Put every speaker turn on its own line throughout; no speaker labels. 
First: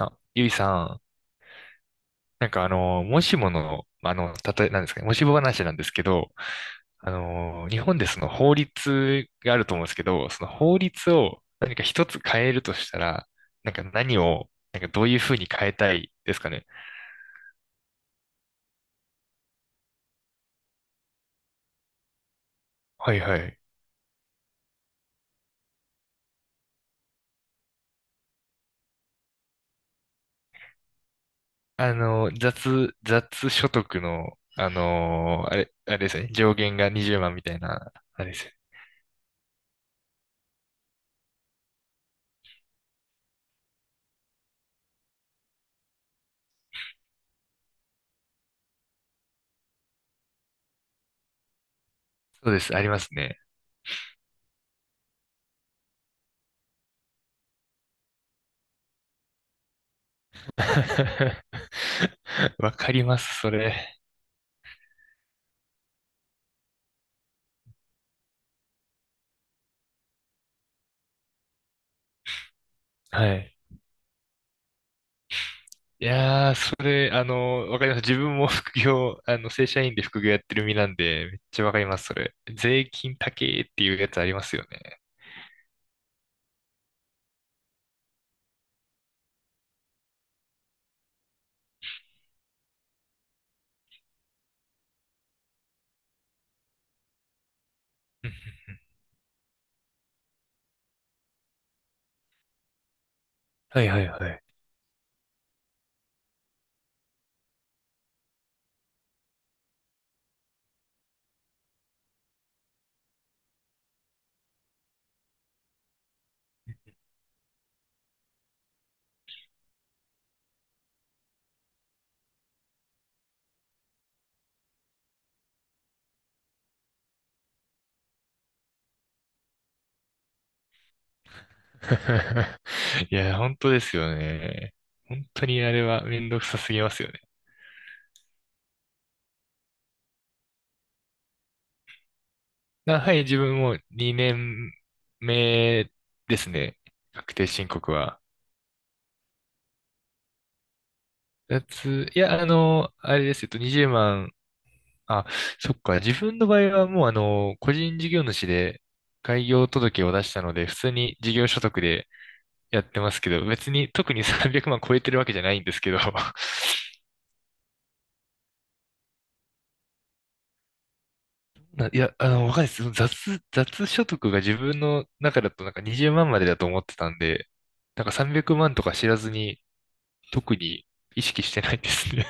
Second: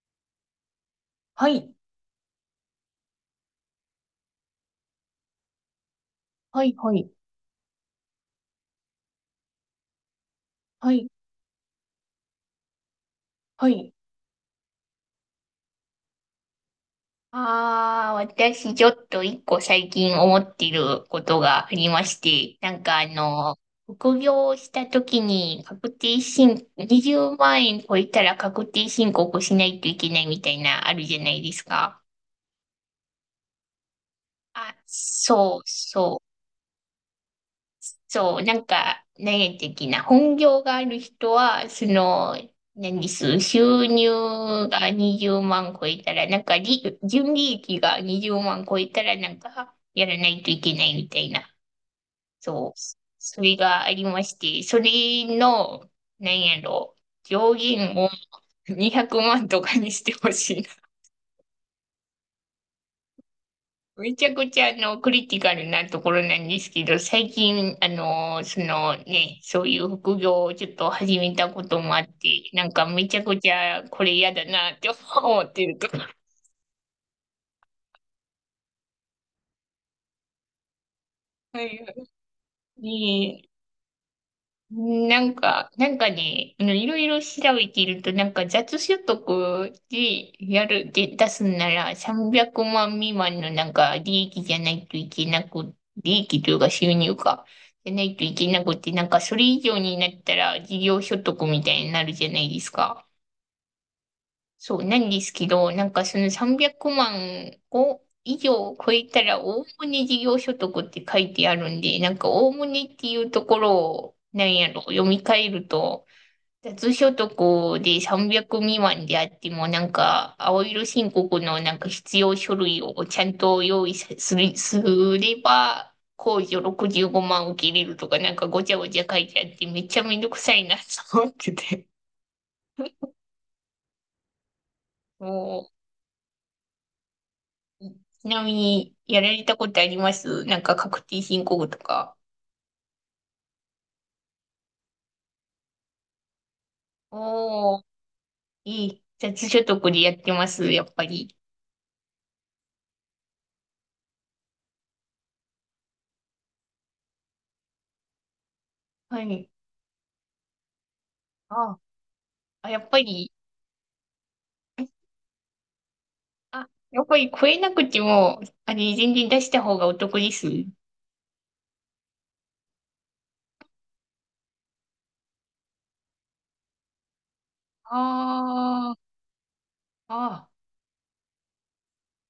あ、ゆいさん、
はい。
なんかもしもの、たとえ、なんですかね、もしも話なんですけど、
はい、はい。
日本でその法律があると思うんですけど、その法
はい、
律を何か一つ変えるとしたら、
は
なんか
い。
何を、なんかどういうふうに変えたいですかね。
ああ、私ちょっと一個最近思っていることがありまして、なんかあ
はいは
の、
い。
副業をした時に確定申、20万円超えたら確定申告しないといけないみたいなあるじゃないですか。
雑所得の、あ
あ、
の、あ
そう、
れ、あれで
そ
す
う。
よね、上限が20万みたいな、あれで
そう、
すよ。
なんか、何的な、本業がある人は、その、何です、収入が20万超えたら、なんか利、純利益が20万超えたら、なんか、やらないといけないみたいな、
そうで
そ
す、
う、
ありますね。
それがありまして、それの、何やろ、上限を200万とかにしてほしい。
わかります、それ。
めちゃくちゃあのクリティカルなところなんですけど、最近、あの、そのね、そういう副業をちょっと始めたこともあって、なんかめちゃ
は
くち
い。
ゃこれ嫌だなって思ってるところ。
いやー、それ、わかります。自分も副業、正社員で副業やってる身なんで、めっち
は
ゃわ
い。
かります、それ。税金高
ねえ、
えっていうやつありますよね。
なんか、なんかね、あの、いろいろ調べていると、なんか雑所得でやる、で出すなら300万未満のなんか利益じゃないといけなく、利益というか収入か、じゃないと
うん、
いけなくて、なんかそれ以上になったら事業所得みたいになるじゃないですか。
はいはいはい。
そうなんですけど、なんかその300万を以上超えたら、おおむね事業所得って書いてあるんで、なんかおおむねっていうところを、なんやろ、読み替えると、雑所得で300未満であっても、なんか青色申告のなんか必要書類をちゃんと用意さする、すれば、控除65万受けれるとか、なんかごちゃごちゃ書いてあって、めっちゃめんどくさいなと思ってて。
いや、本当ですよね。本当に
も
あれはめんどくさすぎますよね。
ちなみに、やられたことありますなんか確定申告とか？
あ、はい、自分も2年目ですね。確定申
おー、
告は。
いい。雑所得でやってます、やっぱり。
いや、あれです。20万、あ、そっか。自分の場合はもう個人事業主で
は
開
い。
業届を出したので、普通に事業所
あ、
得で
や
やっ
っぱ
てますけ
り、
ど、別に特に300万超えてるわけじゃないんですけど、
あ、やっぱり超えなくても、あれ、全然出した方がお得です。
ないや、わかんないです。その雑所得が自分の中だとなんか20万まんまでだと思ってたんで、なんか300万とか
あ
知らずに
あ、あ
特に意識してないですね。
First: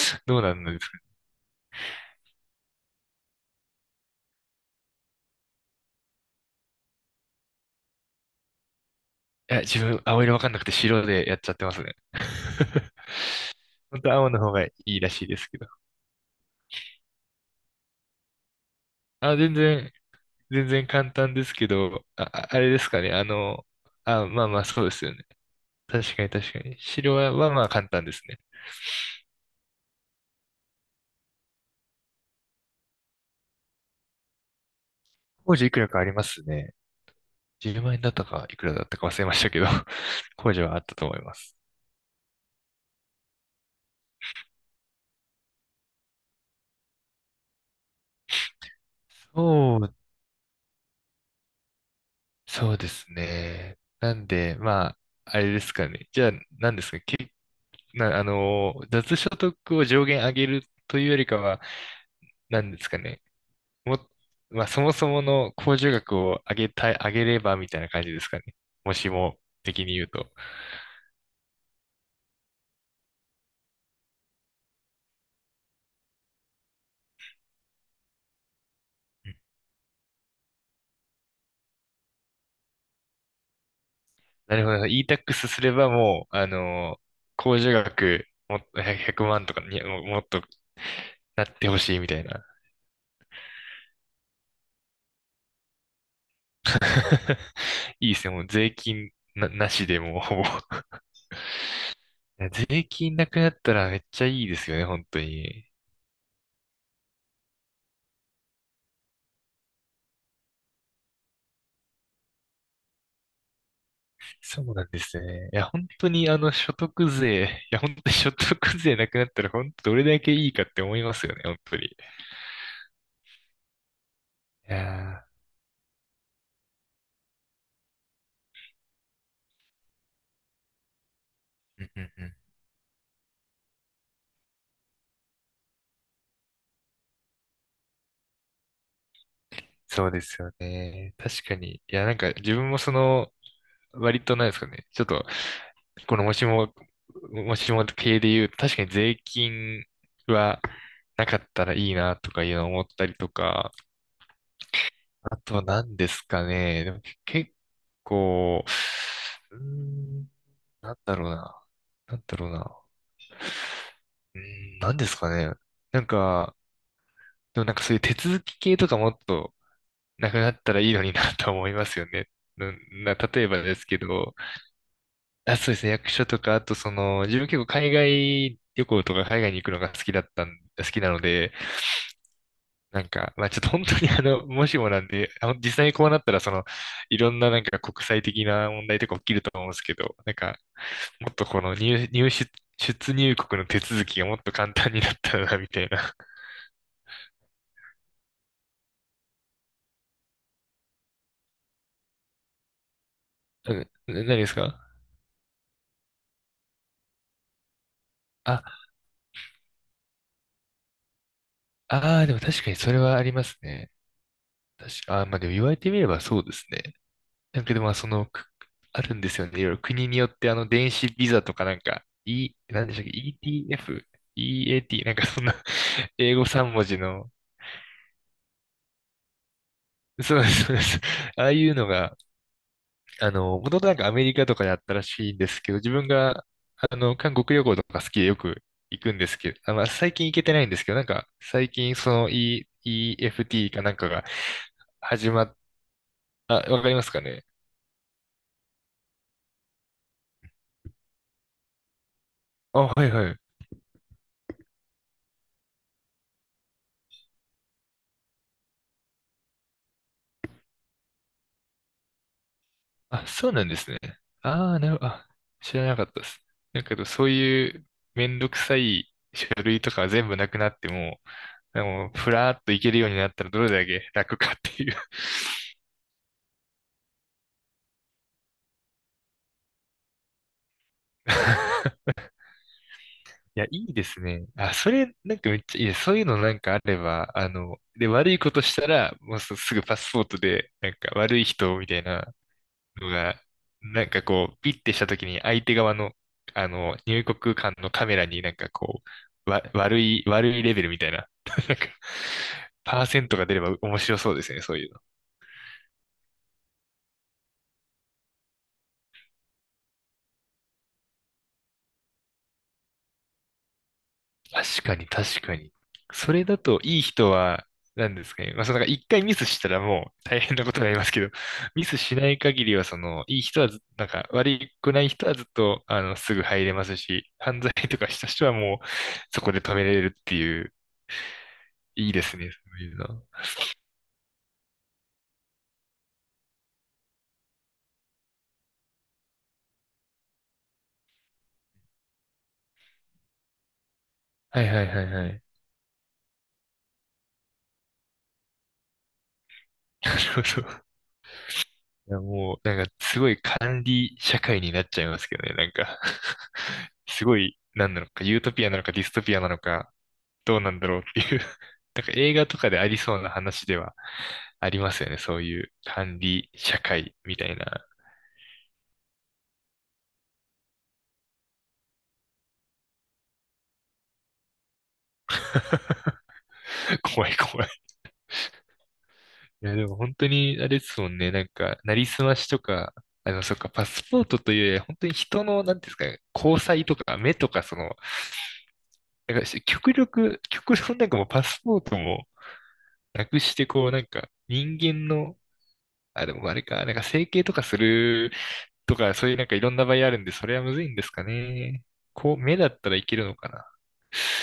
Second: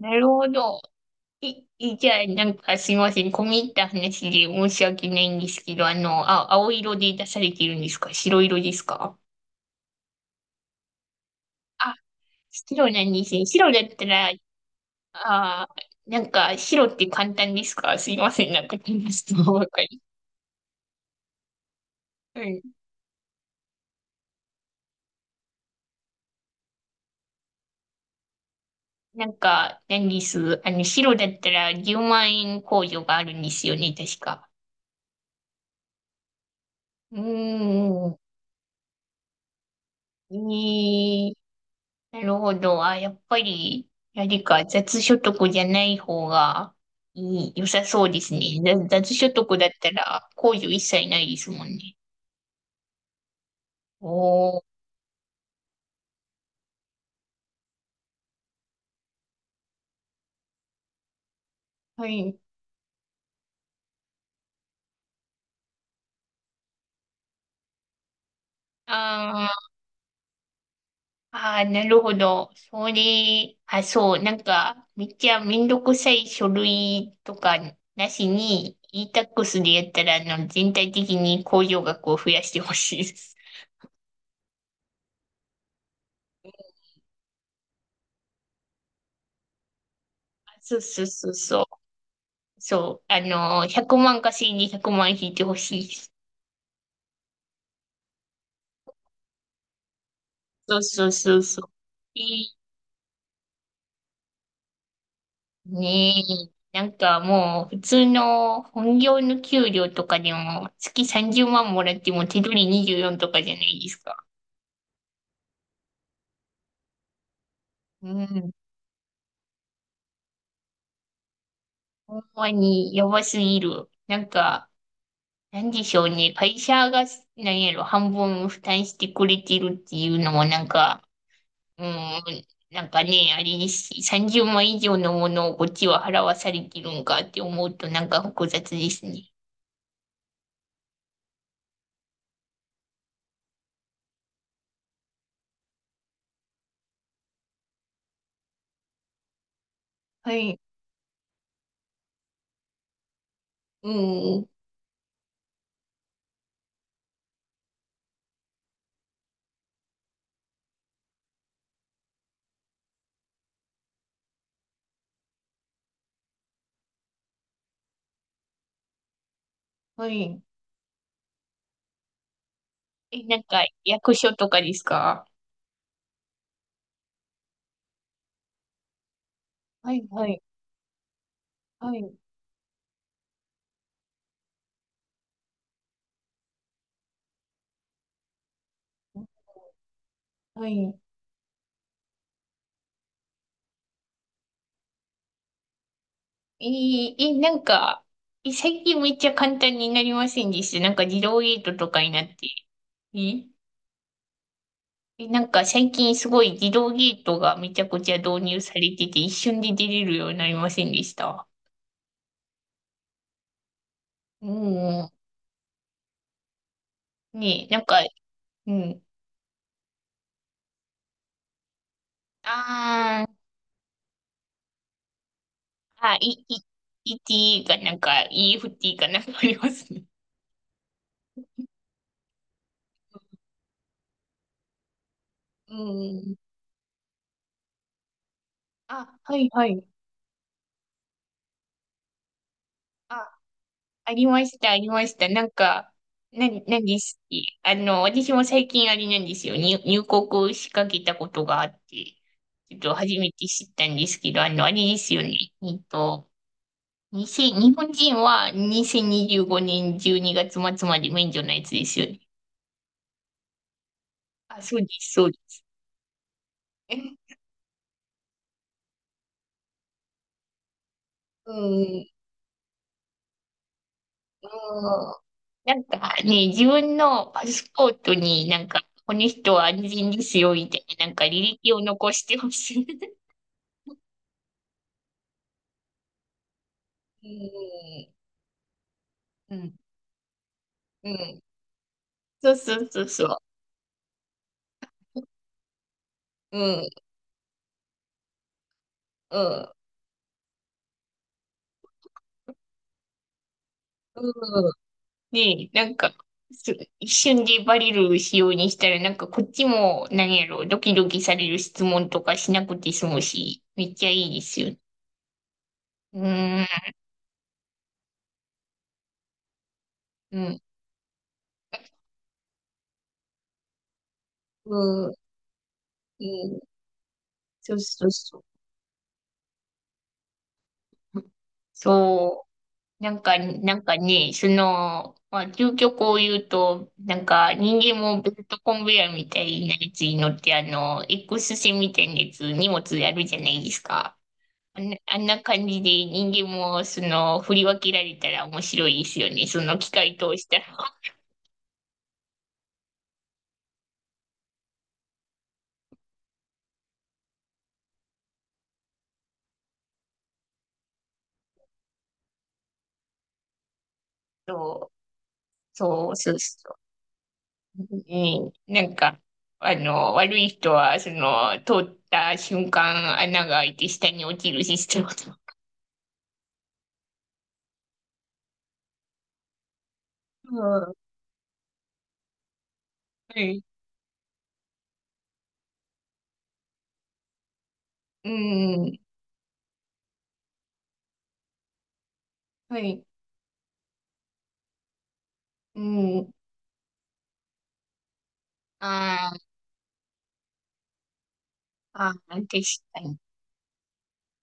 ー、な る
どう
ほ
なんで
ど。
すかね。
いじゃあ、なんかすいません。込み入った話で申し訳ないんですけど、あの、あ、青色で出されてるんですか、白色ですか？
いや、自分青色わかんなくて白でやっちゃってます
あ、
ね。
白 なんですね。白だっ
本
た
当は青
ら、
の方がいいらしいですけ
あ
ど。
あ、なんか、白って簡単ですか、すいません、なんか、質
あ、
問ばっかり。
全然簡単ですけど、あ、
う
ああ
ん。
れですかね。あ、まあまあ、そうですよね。確かに確かに。白はまあ簡単ですね。
なんか、何です。あの、白だったら10万円控除があるんですよね、確か。
工事いくらかありますね。
うー
10万円だっ
ん。
たか、いくらだったか忘れましたけど、工事はあったと思い
え
ま
え、
す。
なるほど。あ、やっぱり、何か、雑所得じゃない方がいい、良さそうですね。雑雑所得だっ
そ
た
う、
ら、控除一切ないですもんね。
そうですね。なんで、
おー。
まあ、あれですかね。じゃあ、何ですかね。け、な、あの、雑所得を上限上げるというよりかは、
はい。
なんですかね。も、まあ、そもそもの控除額を上げたい、上げればみたいな感じですかね。もしも
あ
的に言うと。
あ、あ、なるほど。それ、あ、そう、なんか、めっちゃめんどくさい書類とかなしに、e-tax でやったら、あの、全体的に控除額を増やしてほしいです。
なるほど。e-tax すればもう、控除額もっと100万とかにももっと
あ、そうそうそう
なっ
そう。
てほしいみたいな。
そう、あの、100万稼いで100万引いてほしいです。
いいですね。もう税金な、なしでもうほぼい
そうそうそうそう。い
や
い、
税金なくなったらめっちゃいいですよね、本当に。
ねえ。なんかもう、普通の本業の給料とかでも、月30万もらっても手取り24とかじゃないですか。
そうなんですね。いや、本当に所得税、いや、本
う
当に 所
ん。
得税なくなったら本当どれだけいいかって思いますよね、本当に。
ほんまにやばすぎる。なんか、
いや
なんでしょうね。会社が、なんやろ、半分負担してくれてるっていうのも、なんか、う
ー、
ん、
うんうんうん。
なんかね、あれですし、30万以上のものをこっちは払わされてるんかって思うと、なんか複雑ですね。
そうですよね。確かに。いや、なんか自分もその、割となんですかね。ちょっと、このもしも系で言うと、確かに税金
はい。
はなかったらいいなとかいうのを思ったりとか、
うん。
あとは何ですかね。でも結構、うーん、なんだろうな。なんだろうな。うー何ですかね。なんか、でもなんかそういう手続き系とかもっと、
は
なく
い。
なったらいいのになと思いますよね。うんな、
え、な
例
ん
えば
か、
ですけ
役
ど、
所とかですか？
あ、そうですね、役所とか、あとその、自分結構海外旅行とか海外に行くのが
はい、はい、
好きなので、
はい、
なんか、まあちょっと本当に もしもなんで、実際にこうなったら、その、いろんななんか国際的な問題とか起きると思うんですけど、なんか、
はい。
もっとこの入、入出、出入国の手続きがもっと簡単になったらな、みたいな。
えええなんか、え、最近めっちゃ簡単になりませんでした？なんか自動ゲートとかになって。え、
うん、何ですか
えなんか最近すごい自動ゲートがめちゃくちゃ導入さ
あ、
れてて、一瞬で出れるようになりませんでした？
ああ、でも確かにそれはありますね。
う
確
ん。
か、あ、まあでも言われてみればそうですね。なん
ね
か
え、
で
なん
もまあ
か、
その、
う
あ
ん。
るんですよね。いろいろ国によって電子ビザとかなんか、なんでしたっけ？
あー、
ETF、EAT、なんかそんな
あ、
英語3文字
e
の、
t ーがなんか EFT かなんかありますね。
そうです、そうです。ああいうのが、もともとなんかアメリカとかであったらしいんですけ
う
ど、自分
ん。
が、韓国旅行とか好きでよく行く
あ、
んで
は
す
い
けど、
は
あ、ま
い。
あ最近行けてないんですけど、なんか最近その
あ、
EFT かなんか
あ
が
りました、ありました。
始
な
ま
ん
っ、
か、
あ、わ
何
かり
で
ます
す
か
っけ？
ね。
あの、私も最近あれなんですよ。入国しかけたことがあって、ちょっ
あ、
と
はい
初め
はい。
て知ったんですけど、あの、あれですよね。えっと、にせん日本人は2025年12月末まで免除のやつですよね。
あ、そうなんですね。
あ、
あ
そ
あ、
うで
なるほど。
す、そ
あ、
うです。
知らなかったです。だけど、
え、
そういうめんどくさい書類とかは全部なくなっても、
うん、う
で
ん、
もふらーっといけるようになったらどれだけ楽かっていう。
なんかね、自分のパスポートになんか、この人は安全ですよ、みたいな、なんか履歴を残してほしい。
いや、いいですね。あ、それ、なんかめっちゃいいです。そういうのなんかあれ
う
ば、で、
ん、
悪いことしたら、もう
う
す
ん。
すぐパスポートで、なん
う
か悪
ん。
い人みたいな、
そうそうそう
の
そう。
が、なんかこう、ピッてした時に相手側の、
うん。
入国間のカメラになんかこ
う
う、わ、
ん。
悪い、悪いレベルみたいな、なんか、パーセントが出れば面白
うん。
そうですね、そういうの。
で、なんか、す一瞬でバレる仕様にしたら、なんかこっちも、何やろ、ドキドキされる質問とかしなくて済むし、めっちゃいいですよ。
確かに、確かに。
う
それだ
ん。
といい人は、なんですかね。まあ、そのなんか一回ミスしたらもう
う
大変
ん。
なことになりますけど、ミスしない限りは、その、いい人はず、なんか、悪くな
う
い
ん。
人はずっと、
う
すぐ
ん。
入れますし、犯罪
そう
と
そ
か
う
した
そう。
人はもう、そこで止めれるっていう。いいです
そ
ね、そういう
う。なん
の。
か、なんかね、その、まあ、究極を言うと、なんか、人間もベルトコンベヤーみたいなやつに乗って、あの、X 線みたいなやつ、荷物やるじゃないですか。
はいはいはい
あん
は
な
い。
感じで人間も、その、振り分けられたら面白いですよね。その機
な
械通
る
した
ほ
ら。
ど。いやもう、なんかすごい管理社会になっちゃいますけどね、なんか すごい、なんなのか、ユートピアなのかディストピアなのか、どうなんだろうっていう。 なんか映画とかでありそうな話ではあり
そ
ま
う、
すよね、そういう
そう、
管
そう
理
そう。
社会みたいな。
うん、なんか、あの、悪い人は、その、通った瞬間、穴が開いて下に落ちるシステムと。
怖い怖い。いやでも本当
う
にあれで
ん。
すもんね、なんか、なりすましとか、
は
そっ
い、
か、パスポートというより本当に人の、なんていうんですかね、交際とか、目とか、その、
うん、
なんか極力、極論なんかもうパスポートも
はい。
なくして、こうなんか人間の、
う
あ、
ん。
でもあれか、なんか整形とかするとか、そう
あ
いう
ー、
なんかいろんな場合あるんで、それはむずいんですかね。
あー、
こう、
確
目だったら
か
いけ
に。
るのかな。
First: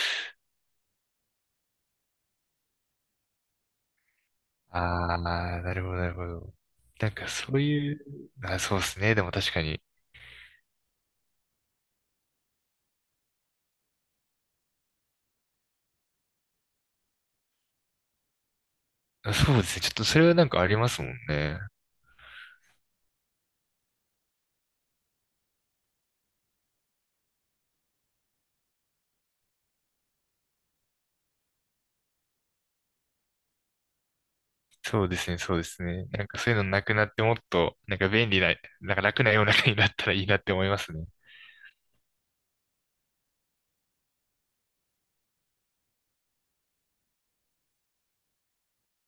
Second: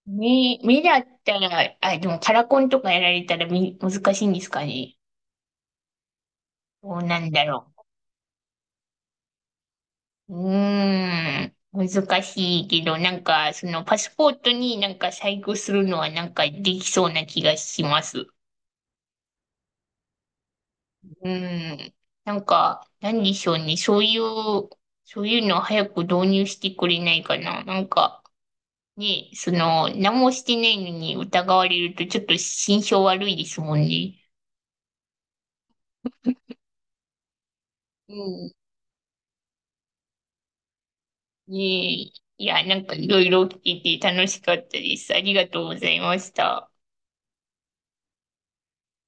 目だったら、あ、でもカラコンとかやられたら、難しいんですかね？
ああ、なるほど、なるほど。
どう
なん
な
か
んだ
そう
ろ
いう、あ、そうですね。でも確かに。
う。うーん。難しいけど、なんか、そのパスポートになんか細工するのはなんかできそうな気がします。
あそうですね。ちょっとそれはなんかありますもん
う
ね。
ん。なんか、なんでしょうね。そういう、そういうのを早く導入してくれないかな。なんか、ね、その、何もしてないのに疑われるとちょっと心象悪いですもんね。
そうですね、そうですね。なんかそういうのなくなってもっと、なんか
う
便利
ん。
な、なんか楽な世の中になったらいいなって思いますね。
ねえ、いや、なんかいろいろ聞いて楽しかったです。ありがとうございました。